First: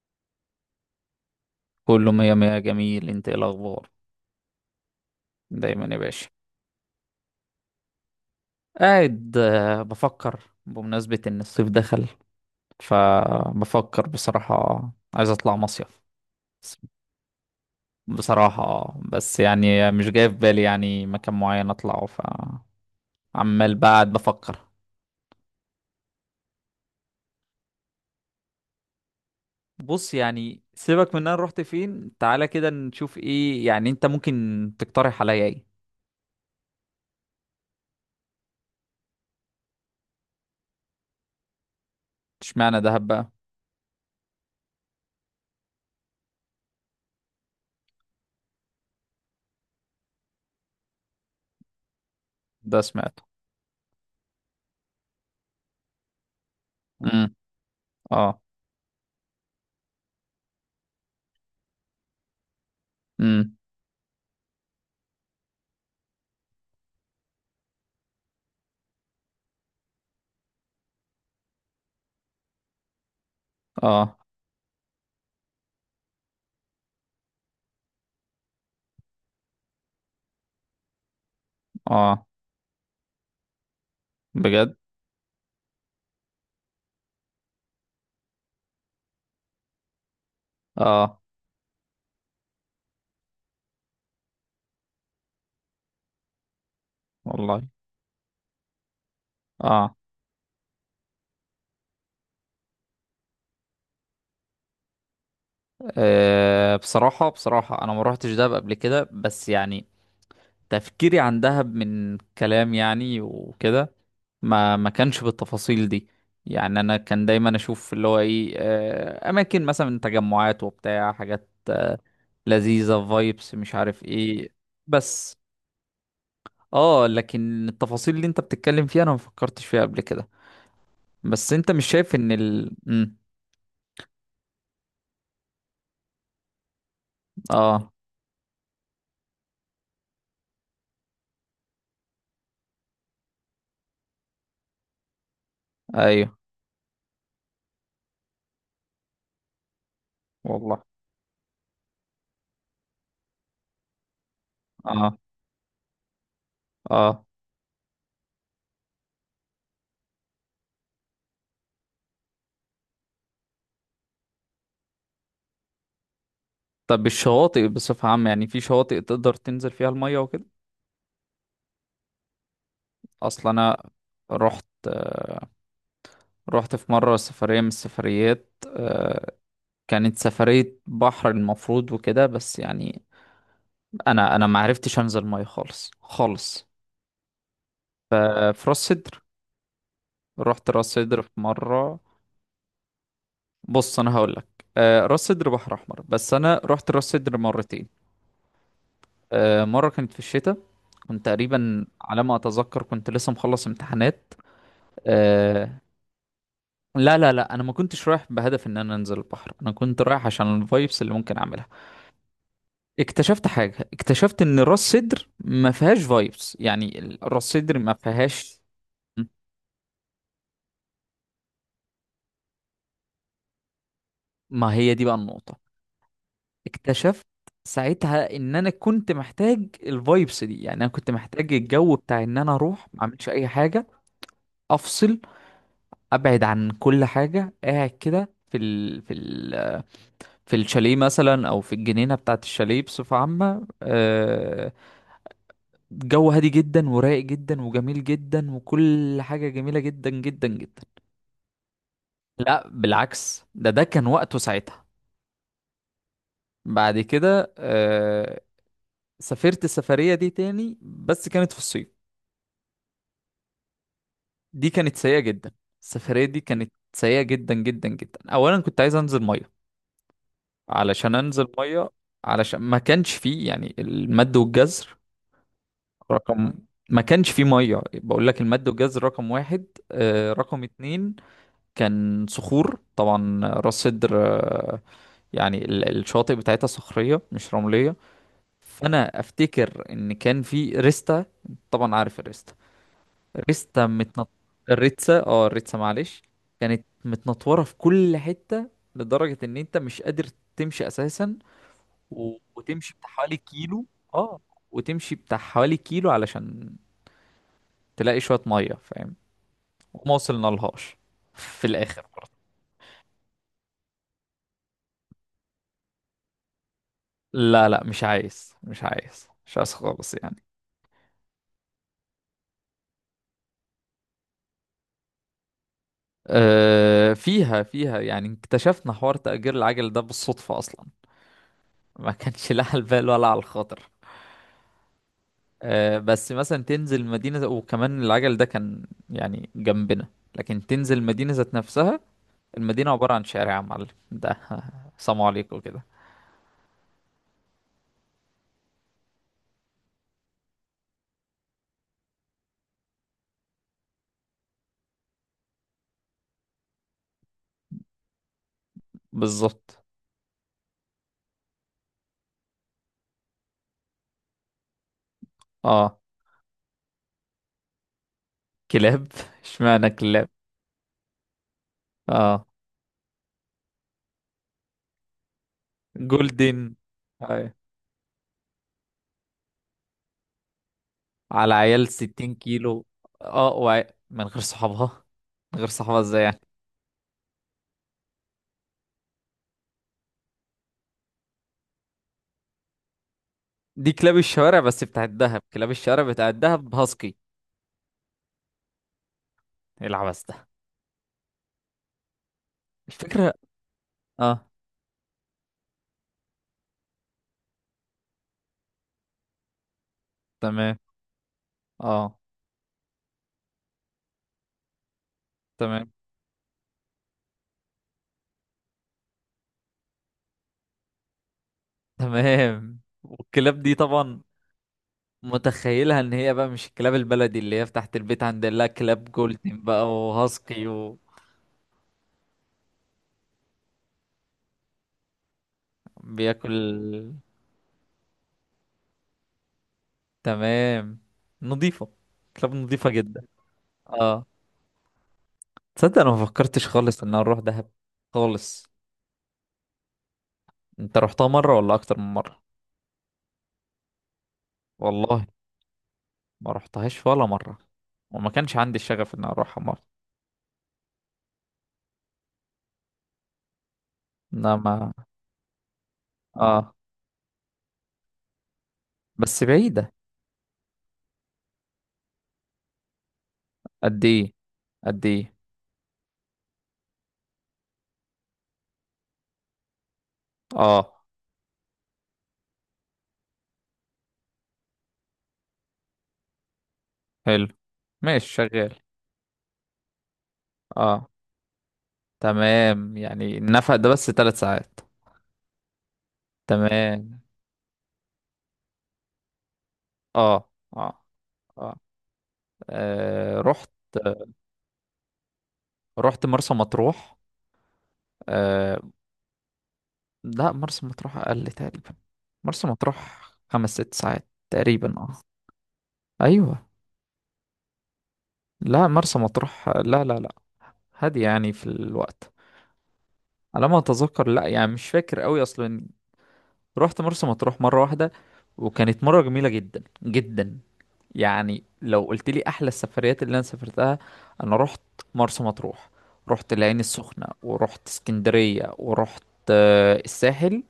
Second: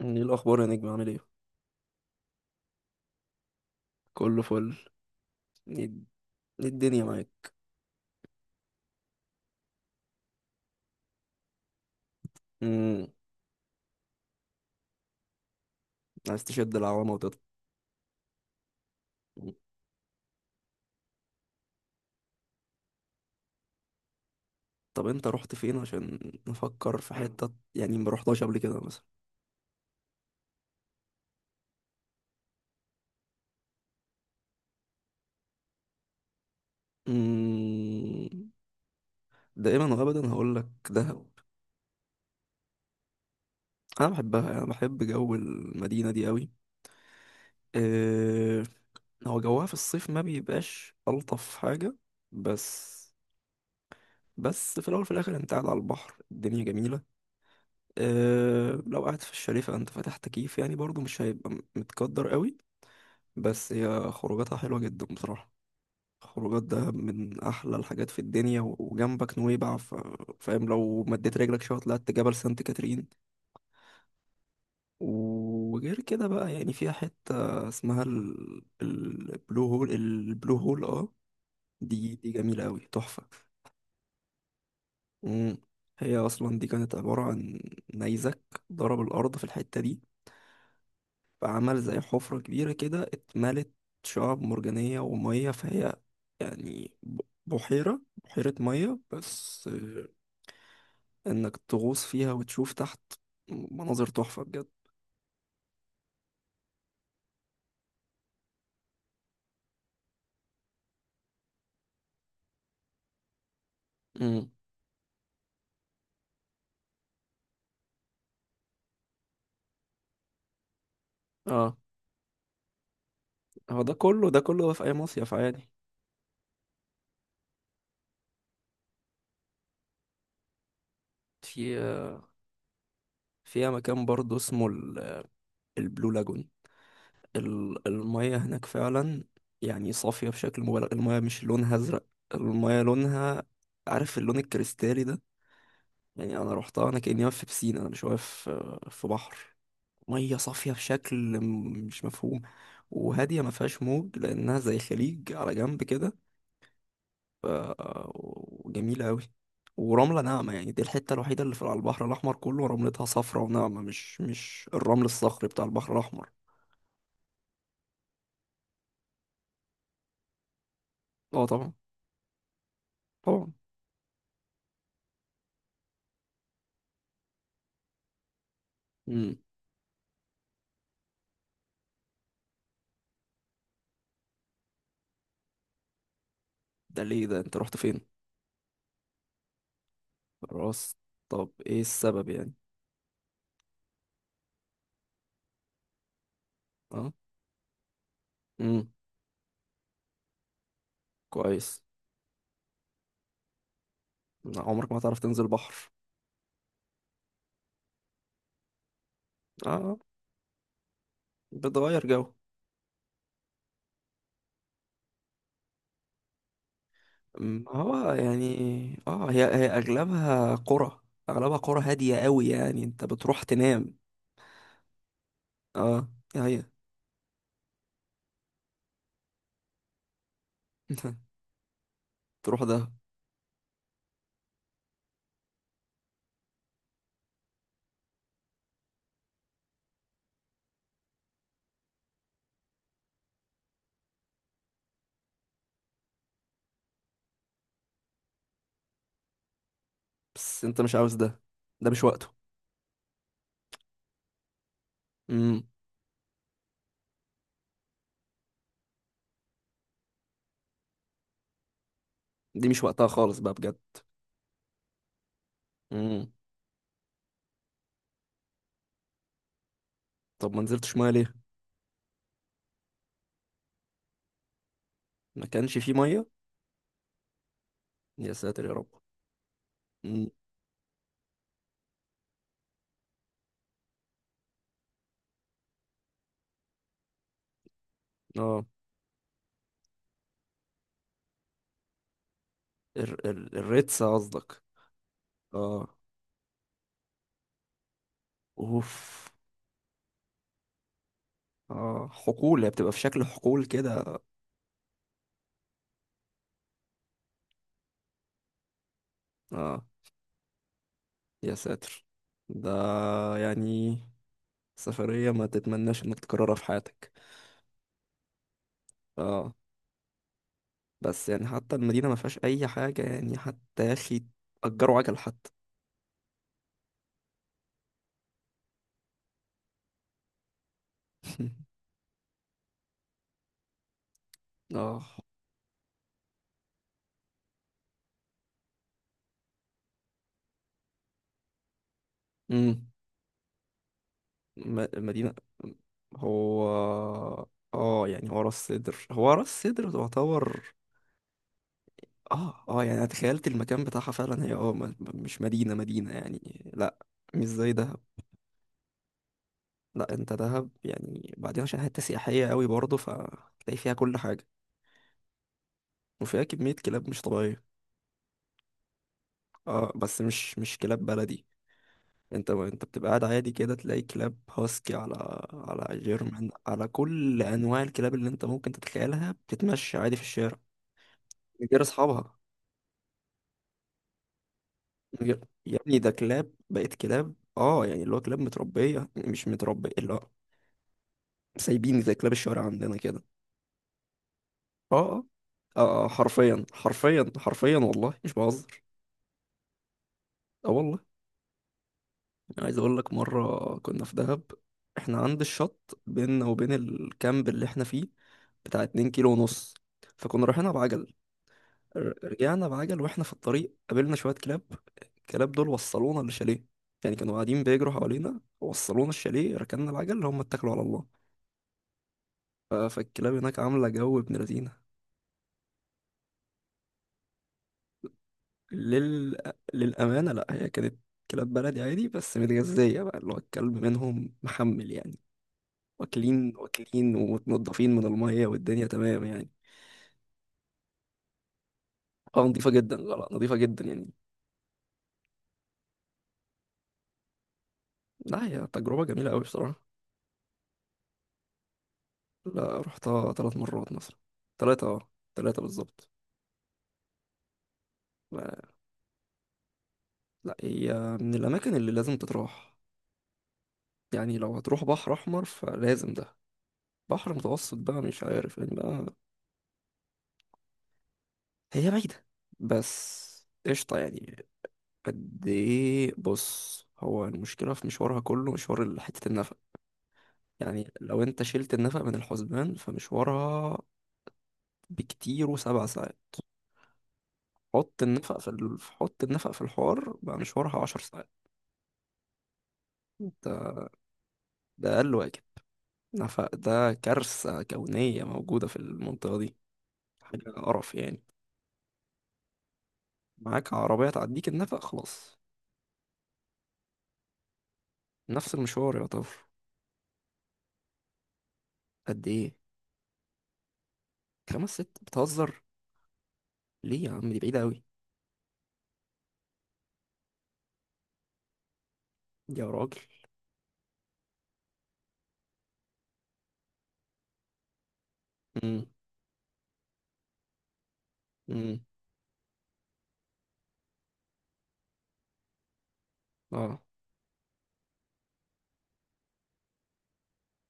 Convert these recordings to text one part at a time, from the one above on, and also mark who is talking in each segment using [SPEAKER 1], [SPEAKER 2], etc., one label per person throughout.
[SPEAKER 1] ايه الاخبار يا نجم؟ عامل ايه؟
[SPEAKER 2] كله مية مية جميل. انت ايه الاخبار؟
[SPEAKER 1] كله فل. ايه؟
[SPEAKER 2] دايما يا باشا.
[SPEAKER 1] إيه الدنيا معاك؟
[SPEAKER 2] قاعد، بفكر بمناسبة ان الصيف دخل،
[SPEAKER 1] امم
[SPEAKER 2] فبفكر بصراحة. عايز اطلع مصيف،
[SPEAKER 1] عايز تشد
[SPEAKER 2] بس-
[SPEAKER 1] العوامه وتطلع؟
[SPEAKER 2] بصراحة. بس
[SPEAKER 1] مم.
[SPEAKER 2] يعني مش جاي في بالي يعني مكان معين اطلعه، فعمال بعد بفكر.
[SPEAKER 1] طب انت رحت فين عشان نفكر في حته؟ يعني ما رحتهاش قبل كده مثلا؟
[SPEAKER 2] بص، يعني سيبك من انا رحت فين. تعالى كده نشوف، ايه يعني انت ممكن تقترح عليا؟ ايه؟
[SPEAKER 1] امم دائما وابدا هقول لك دهب.
[SPEAKER 2] اشمعنى دهب بقى؟
[SPEAKER 1] انا بحبها، انا بحب جو المدينه دي قوي. أه، هو جوها في الصيف ما بيبقاش الطف حاجه.
[SPEAKER 2] ده
[SPEAKER 1] بس
[SPEAKER 2] سمعته.
[SPEAKER 1] بس في الاول وفي الاخر انت قاعد على البحر، الدنيا جميله.
[SPEAKER 2] امم. اه.
[SPEAKER 1] أه، لو قاعد في الشاليه فانت فاتح تكييف، يعني برضو مش هيبقى متقدر قوي.
[SPEAKER 2] امم.
[SPEAKER 1] بس هي خروجاتها حلوة جدا بصراحة. خروجات ده من احلى الحاجات في الدنيا، و- وجنبك نويبع. فاهم؟ لو مديت رجلك شوية طلعت جبل سانت كاترين.
[SPEAKER 2] اه
[SPEAKER 1] وغير كده بقى، يعني فيها حتة اسمها البلو هول، اه. دي
[SPEAKER 2] اه،
[SPEAKER 1] دي جميلة قوي، تحفة.
[SPEAKER 2] بجد.
[SPEAKER 1] مم. هي اصلا دي كانت عبارة عن نيزك ضرب الارض في الحتة دي.
[SPEAKER 2] اه
[SPEAKER 1] فعمل زي حفرة كبيرة كده، اتملت شعاب مرجانية ومية، فهي يعني ب-
[SPEAKER 2] والله.
[SPEAKER 1] بحيرة بحيرة مية بس
[SPEAKER 2] اه.
[SPEAKER 1] آه، انك تغوص فيها وتشوف تحت مناظر تحفة بجد.
[SPEAKER 2] بصراحة، انا ما روحتش دهب قبل كده، بس يعني تفكيري عن دهب من كلام يعني وكده.
[SPEAKER 1] امم.
[SPEAKER 2] ما كانش بالتفاصيل دي. يعني انا كان دايما اشوف اللي هو ايه، اماكن مثلا، تجمعات وبتاع حاجات
[SPEAKER 1] اه،
[SPEAKER 2] لذيذة، فايبس مش
[SPEAKER 1] هو ده
[SPEAKER 2] عارف
[SPEAKER 1] كله ده
[SPEAKER 2] ايه.
[SPEAKER 1] كله في اي مصيف
[SPEAKER 2] بس
[SPEAKER 1] عادي.
[SPEAKER 2] اه لكن التفاصيل اللي انت بتتكلم فيها انا ما فكرتش فيها قبل كده. بس انت مش شايف
[SPEAKER 1] في
[SPEAKER 2] ان ال مم،
[SPEAKER 1] فيها مكان برضه اسمه البلو لاجون.
[SPEAKER 2] اه.
[SPEAKER 1] المية هناك فعلا، يعني صافية بشكل مبالغ. المية مش لونها ازرق، المية لونها، عارف اللون الكريستالي ده؟ يعني
[SPEAKER 2] ايوه.
[SPEAKER 1] انا روحتها انا كاني واقف في بسين، انا مش واقف في بحر. ميه صافيه
[SPEAKER 2] والله.
[SPEAKER 1] بشكل مش مفهوم. وهاديه ما فيهاش موج، لانها زي
[SPEAKER 2] اه.
[SPEAKER 1] خليج على جنب كده.
[SPEAKER 2] اه.
[SPEAKER 1] ف- وجميله قوي، ورمله ناعمه، يعني دي الحته الوحيده اللي في على البحر الاحمر كله رملتها صفرة وناعمه، مش الرمل الصخري بتاع البحر الاحمر.
[SPEAKER 2] طب الشواطئ بصفة عامة، يعني في شواطئ تقدر تنزل فيها المية وكده؟
[SPEAKER 1] اه طبعا،
[SPEAKER 2] اصل
[SPEAKER 1] طبعا.
[SPEAKER 2] انا رحت، في مرة سفرية من السفريات.
[SPEAKER 1] امم
[SPEAKER 2] كانت سفرية بحر المفروض وكده، بس يعني انا ما عرفتش انزل مية خالص خالص.
[SPEAKER 1] ده ليه؟ ده انت رحت فين؟
[SPEAKER 2] في راس سدر. رحت راس
[SPEAKER 1] راس...
[SPEAKER 2] سدر في
[SPEAKER 1] طب ايه
[SPEAKER 2] مرة.
[SPEAKER 1] السبب يعني؟
[SPEAKER 2] بص انا هقول لك، راس سدر بحر احمر، بس انا رحت راس
[SPEAKER 1] اه.
[SPEAKER 2] سدر مرتين.
[SPEAKER 1] امم.
[SPEAKER 2] مرة كانت في الشتاء، كنت
[SPEAKER 1] كويس.
[SPEAKER 2] تقريبا على ما اتذكر كنت لسه مخلص امتحانات.
[SPEAKER 1] لا، عمرك ما تعرف تنزل
[SPEAKER 2] آه،
[SPEAKER 1] بحر؟
[SPEAKER 2] لا لا لا، انا ما كنتش رايح بهدف ان انا انزل البحر، انا
[SPEAKER 1] اه،
[SPEAKER 2] كنت رايح عشان الفايبس اللي ممكن اعملها.
[SPEAKER 1] بتغير جو.
[SPEAKER 2] اكتشفت حاجه، اكتشفت ان راس سدر ما فيهاش فايبس، يعني راس
[SPEAKER 1] ما
[SPEAKER 2] سدر ما
[SPEAKER 1] هو يعني،
[SPEAKER 2] فيهاش.
[SPEAKER 1] اه، هي اغلبها قرى، اغلبها قرى هادية قوي، يعني انت بتروح تنام.
[SPEAKER 2] ما هي دي بقى النقطه.
[SPEAKER 1] اه، هي.
[SPEAKER 2] اكتشفت ساعتها ان انا كنت محتاج الفايبس دي، يعني انا كنت محتاج الجو بتاع ان انا
[SPEAKER 1] تروح
[SPEAKER 2] اروح
[SPEAKER 1] ده.
[SPEAKER 2] ما اعملش اي حاجه. افصل، ابعد عن كل حاجه، قاعد كده في الشاليه مثلا، او في الجنينه بتاعه الشاليه بصفه عامه. جو هادي جدا ورايق جدا وجميل جدا، وكل حاجة جميلة جدا جدا
[SPEAKER 1] بس انت
[SPEAKER 2] جدا.
[SPEAKER 1] مش عاوز ده، ده مش وقته.
[SPEAKER 2] لا بالعكس، ده كان وقته ساعتها.
[SPEAKER 1] امم
[SPEAKER 2] بعد كده سافرت السفرية دي تاني، بس كانت في الصيف.
[SPEAKER 1] دي مش وقتها خالص بقى بجد.
[SPEAKER 2] دي كانت سيئة جدا. السفرية
[SPEAKER 1] امم
[SPEAKER 2] دي كانت سيئة جدا جدا جدا. أولا كنت عايز أنزل مية،
[SPEAKER 1] طب ما نزلتش ميه
[SPEAKER 2] علشان
[SPEAKER 1] ليه؟
[SPEAKER 2] أنزل مية، علشان ما كانش فيه يعني المد والجزر
[SPEAKER 1] ما كانش فيه ميه؟
[SPEAKER 2] رقم ما كانش فيه مية، بقول
[SPEAKER 1] يا
[SPEAKER 2] لك
[SPEAKER 1] ساتر
[SPEAKER 2] المد
[SPEAKER 1] يا رب.
[SPEAKER 2] والجزر رقم واحد.
[SPEAKER 1] امم.
[SPEAKER 2] رقم اتنين، كان صخور طبعا راس سدر. يعني الشواطئ بتاعتها صخرية مش رملية.
[SPEAKER 1] اه،
[SPEAKER 2] فأنا أفتكر إن كان في ريستا، طبعا عارف الريستا.
[SPEAKER 1] ال ال
[SPEAKER 2] ريستا
[SPEAKER 1] الريتسة
[SPEAKER 2] متنط
[SPEAKER 1] قصدك؟
[SPEAKER 2] الريتسا، الريتسا
[SPEAKER 1] اه.
[SPEAKER 2] معلش، كانت متنطورة في كل حتة،
[SPEAKER 1] اوف.
[SPEAKER 2] لدرجة إن أنت مش قادر تمشي أساسا.
[SPEAKER 1] اه، حقول، هي بتبقى
[SPEAKER 2] وتمشي
[SPEAKER 1] في
[SPEAKER 2] بتاع
[SPEAKER 1] شكل
[SPEAKER 2] حوالي
[SPEAKER 1] حقول
[SPEAKER 2] كيلو.
[SPEAKER 1] كده.
[SPEAKER 2] اه وتمشي بتاع حوالي كيلو علشان تلاقي شوية مية، فاهم؟
[SPEAKER 1] اه.
[SPEAKER 2] وما وصلنا لهاش
[SPEAKER 1] يا
[SPEAKER 2] في الآخر.
[SPEAKER 1] ساتر. ده يعني سفرية ما تتمناش انك تكررها في حياتك.
[SPEAKER 2] لا لا، مش عايز مش عايز
[SPEAKER 1] اه،
[SPEAKER 2] مش عايز خالص يعني.
[SPEAKER 1] بس يعني حتى المدينة ما فيهاش اي حاجة، يعني حتى يا اخي، اجروا عجل حتى.
[SPEAKER 2] فيها، يعني اكتشفنا حوار تأجير العجل ده بالصدفة أصلا. ما كانش لا على البال ولا على الخاطر.
[SPEAKER 1] اه.
[SPEAKER 2] بس مثلا تنزل مدينة وكمان العجل ده كان يعني جنبنا، لكن تنزل مدينة ذات نفسها،
[SPEAKER 1] امم
[SPEAKER 2] المدينة عبارة عن شارع يا معلم ده. سلام
[SPEAKER 1] المدينة.
[SPEAKER 2] عليكم كده.
[SPEAKER 1] هو، اه، يعني هو راس سدر تعتبر. اه، اه، يعني انا تخيلت المكان بتاعها فعلا، هي، اه، مش مدينة مدينة يعني، لا. مش زي دهب.
[SPEAKER 2] بالظبط.
[SPEAKER 1] لا، انت دهب يعني بعدين عشان حتة سياحية قوي برضه، فتلاقي فيها كل حاجة.
[SPEAKER 2] اه
[SPEAKER 1] وفيها كمية كلاب مش طبيعية.
[SPEAKER 2] كلاب. اشمعنى
[SPEAKER 1] اه، بس
[SPEAKER 2] كلاب؟
[SPEAKER 1] مش كلاب بلدي.
[SPEAKER 2] اه
[SPEAKER 1] انت بتبقى قاعد عادي كده تلاقي كلاب هاسكي، على جيرمان،
[SPEAKER 2] جولدن.
[SPEAKER 1] على كل انواع الكلاب اللي انت ممكن تتخيلها بتتمشى عادي في الشارع.
[SPEAKER 2] على
[SPEAKER 1] من غير
[SPEAKER 2] عيال 60
[SPEAKER 1] اصحابها.
[SPEAKER 2] كيلو. اه من غير صحابها.
[SPEAKER 1] من غير-
[SPEAKER 2] من غير
[SPEAKER 1] يا ابني،
[SPEAKER 2] صحابها
[SPEAKER 1] ده
[SPEAKER 2] ازاي يعني؟
[SPEAKER 1] كلاب بقت كلاب، اه يعني اللي هو كلاب متربية مش متربية اللي هو سايبين زي كلاب الشوارع عندنا كده.
[SPEAKER 2] دي كلاب الشوارع، بس
[SPEAKER 1] اه،
[SPEAKER 2] بتاعت
[SPEAKER 1] اه،
[SPEAKER 2] دهب. كلاب الشوارع
[SPEAKER 1] اه،
[SPEAKER 2] بتاعت
[SPEAKER 1] حرفيا
[SPEAKER 2] دهب هاسكي.
[SPEAKER 1] حرفيا حرفيا، والله مش بهزر.
[SPEAKER 2] إيه العبث ده؟
[SPEAKER 1] اه والله. عايز اقول لك،
[SPEAKER 2] الفكرة،
[SPEAKER 1] مره كنا في دهب.
[SPEAKER 2] اه
[SPEAKER 1] احنا عند الشط، بيننا وبين الكامب اللي احنا فيه بتاع 2 كيلو ونص. فكنا رايحين
[SPEAKER 2] تمام،
[SPEAKER 1] بعجل.
[SPEAKER 2] اه
[SPEAKER 1] رجعنا بعجل، واحنا في الطريق قابلنا شويه كلاب. الكلاب دول
[SPEAKER 2] تمام
[SPEAKER 1] وصلونا للشاليه، يعني كانوا قاعدين بيجروا حوالينا، وصلونا الشاليه، ركننا العجل، هم اتكلوا على الله.
[SPEAKER 2] تمام
[SPEAKER 1] فالكلاب هناك
[SPEAKER 2] والكلاب دي
[SPEAKER 1] عامله جو
[SPEAKER 2] طبعا
[SPEAKER 1] ابن لذينه.
[SPEAKER 2] متخيلها ان هي بقى مش الكلاب البلدي اللي هي تحت البيت، عند لا كلاب
[SPEAKER 1] لل...
[SPEAKER 2] جولدن بقى
[SPEAKER 1] للامانه، لا
[SPEAKER 2] وهاسكي.
[SPEAKER 1] هي كانت كلاب بلدي عادي، بس متغذيه بقى، اللي هو الكلب منهم محمل يعني،
[SPEAKER 2] وبياكل.
[SPEAKER 1] واكلين واكلين ومتنضفين من المية، والدنيا تمام يعني.
[SPEAKER 2] تمام. نظيفة.
[SPEAKER 1] اه،
[SPEAKER 2] كلاب
[SPEAKER 1] نضيفة
[SPEAKER 2] نظيفة
[SPEAKER 1] جدا، لا
[SPEAKER 2] جدا.
[SPEAKER 1] لا، نضيفة جدا يعني.
[SPEAKER 2] اه تصدق انا ما فكرتش خالص ان انا اروح دهب
[SPEAKER 1] لا،
[SPEAKER 2] خالص.
[SPEAKER 1] هي تجربة جميلة أوي بصراحة.
[SPEAKER 2] انت رحتها مرة ولا اكتر من مرة؟
[SPEAKER 1] لا، رحتها 3 مرات مثلا. ثلاثة، اه.
[SPEAKER 2] والله
[SPEAKER 1] ثلاثة بالظبط.
[SPEAKER 2] ما رحتهاش ولا مرة، وما كانش
[SPEAKER 1] لا
[SPEAKER 2] عندي الشغف ان اروحها مرة.
[SPEAKER 1] لا، هي من الأماكن اللي لازم تتراح، يعني لو هتروح
[SPEAKER 2] انما
[SPEAKER 1] بحر أحمر فلازم ده.
[SPEAKER 2] اه
[SPEAKER 1] بحر متوسط بقى مش عارف يعني بقى.
[SPEAKER 2] بس بعيدة.
[SPEAKER 1] هي بعيدة، بس قشطة
[SPEAKER 2] قد ايه؟
[SPEAKER 1] يعني.
[SPEAKER 2] قد ايه؟
[SPEAKER 1] قد إيه؟ بص، هو المشكلة في مشوارها كله مشوار حتة النفق. يعني
[SPEAKER 2] اه
[SPEAKER 1] لو انت شلت النفق من الحسبان فمشوارها بكتير، و7 ساعات.
[SPEAKER 2] حلو.
[SPEAKER 1] حط
[SPEAKER 2] ماشي،
[SPEAKER 1] النفق في
[SPEAKER 2] شغال.
[SPEAKER 1] حط النفق في الحوار بقى، مشوارها عشر
[SPEAKER 2] اه
[SPEAKER 1] ساعات
[SPEAKER 2] تمام، يعني
[SPEAKER 1] ده,
[SPEAKER 2] النفق ده بس ثلاث ساعات.
[SPEAKER 1] ده أقل واجب. نفق ده
[SPEAKER 2] تمام.
[SPEAKER 1] كارثة كونية موجودة في المنطقة دي.
[SPEAKER 2] اه
[SPEAKER 1] حاجة قرف
[SPEAKER 2] اه
[SPEAKER 1] يعني.
[SPEAKER 2] اه، آه. رحت،
[SPEAKER 1] معاك عربية تعديك النفق خلاص.
[SPEAKER 2] رحت مرسى مطروح.
[SPEAKER 1] نفس
[SPEAKER 2] آه.
[SPEAKER 1] المشوار يا طفل.
[SPEAKER 2] لا مرسى مطروح اقل تقريبا.
[SPEAKER 1] قد ايه؟
[SPEAKER 2] مرسى مطروح خمس ست ساعات
[SPEAKER 1] خمس ست؟
[SPEAKER 2] تقريبا، اه.
[SPEAKER 1] بتهزر؟
[SPEAKER 2] ايوه.
[SPEAKER 1] ليه يا عم، دي بعيدة أوي.
[SPEAKER 2] لا مرسى مطروح، لا لا لا، هادية يعني في الوقت،
[SPEAKER 1] دي يا راجل.
[SPEAKER 2] على ما اتذكر، لا يعني مش فاكر قوي اصلا. رحت مرسى مطروح مرة واحدة،
[SPEAKER 1] امم،
[SPEAKER 2] وكانت مرة جميلة جدا جدا. يعني
[SPEAKER 1] امم،
[SPEAKER 2] لو قلت لي احلى السفريات اللي انا سافرتها، انا رحت مرسى مطروح، رحت
[SPEAKER 1] اه،
[SPEAKER 2] العين السخنة، ورحت اسكندرية، ورحت الساحل.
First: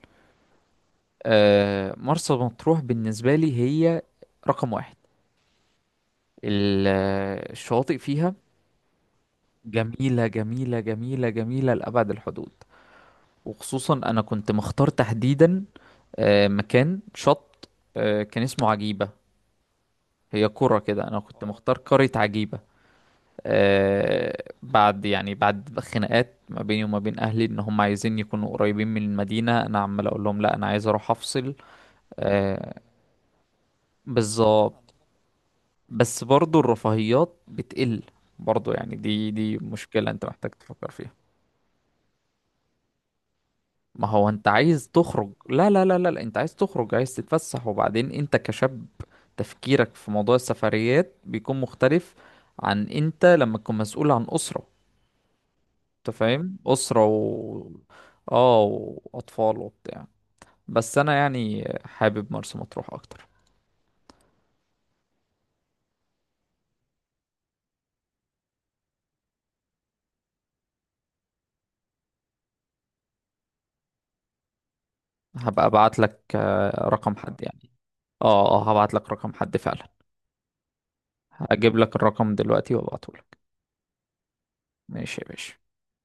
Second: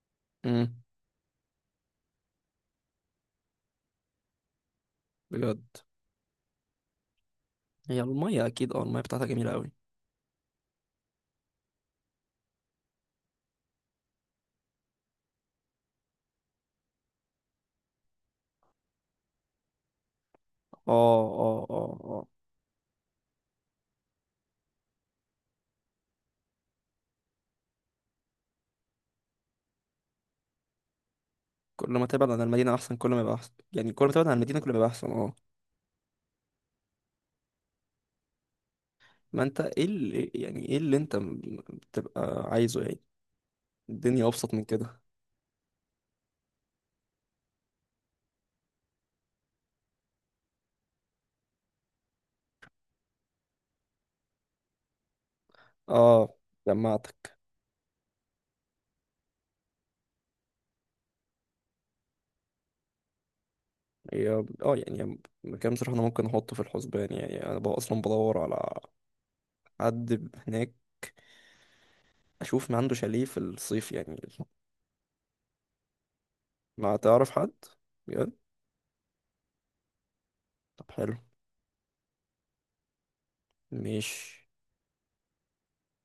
[SPEAKER 1] امم.
[SPEAKER 2] مرسى مطروح بالنسبة لي هي رقم واحد.
[SPEAKER 1] بجد؟
[SPEAKER 2] الشواطئ
[SPEAKER 1] هي
[SPEAKER 2] فيها
[SPEAKER 1] المية أكيد، اه، المية بتاعتها جميلة أوي.
[SPEAKER 2] جميلة جميلة جميلة جميلة لأبعد الحدود. وخصوصا انا كنت مختار تحديدا مكان شط. كان اسمه عجيبة. هي قرى
[SPEAKER 1] اه،
[SPEAKER 2] كده، انا كنت
[SPEAKER 1] اه،
[SPEAKER 2] مختار
[SPEAKER 1] اه،
[SPEAKER 2] قرية
[SPEAKER 1] آه.
[SPEAKER 2] عجيبة. بعد يعني بعد خناقات ما بيني وما بين اهلي ان هم عايزين يكونوا قريبين من المدينة، انا عمال اقول لهم لا، انا عايز اروح افصل.
[SPEAKER 1] كل ما تبعد عن المدينة
[SPEAKER 2] آه،
[SPEAKER 1] أحسن، كل ما يبقى أحسن، يعني كل ما تبعد عن المدينة كل ما يبقى
[SPEAKER 2] بالظبط.
[SPEAKER 1] أحسن، اه.
[SPEAKER 2] بس برضو الرفاهيات بتقل، برضو يعني دي
[SPEAKER 1] ما
[SPEAKER 2] دي
[SPEAKER 1] أنت، إيه
[SPEAKER 2] مشكلة انت
[SPEAKER 1] اللي
[SPEAKER 2] محتاج
[SPEAKER 1] يعني، إيه
[SPEAKER 2] تفكر
[SPEAKER 1] اللي
[SPEAKER 2] فيها.
[SPEAKER 1] أنت بتبقى عايزه يعني؟
[SPEAKER 2] ما
[SPEAKER 1] الدنيا
[SPEAKER 2] هو انت
[SPEAKER 1] أبسط من
[SPEAKER 2] عايز
[SPEAKER 1] كده.
[SPEAKER 2] تخرج. لا لا لا لا لا، انت عايز تخرج، عايز تتفسح، وبعدين انت كشاب تفكيرك في موضوع السفريات بيكون مختلف عن انت لما تكون مسؤول عن أسرة. انت
[SPEAKER 1] اه.
[SPEAKER 2] فاهم، أسرة
[SPEAKER 1] جمعتك.
[SPEAKER 2] و، اه، وأطفال وبتاع. بس انا يعني حابب مرسى مطروح اكتر.
[SPEAKER 1] هي، اه، يعني مكان بصراحة أنا ممكن أحطه في الحسبان، يعني أنا بقى أصلا بدور على حد هناك أشوف ما عنده شاليه في الصيف يعني.
[SPEAKER 2] هبقى ابعت لك
[SPEAKER 1] ما
[SPEAKER 2] رقم
[SPEAKER 1] تعرف
[SPEAKER 2] حد
[SPEAKER 1] حد؟
[SPEAKER 2] يعني.
[SPEAKER 1] بجد؟
[SPEAKER 2] اه اه، هبعت لك رقم حد فعلا.
[SPEAKER 1] طب حلو.
[SPEAKER 2] هجيب لك الرقم دلوقتي وابعته لك.
[SPEAKER 1] ماشي.
[SPEAKER 2] ماشي يا باشا.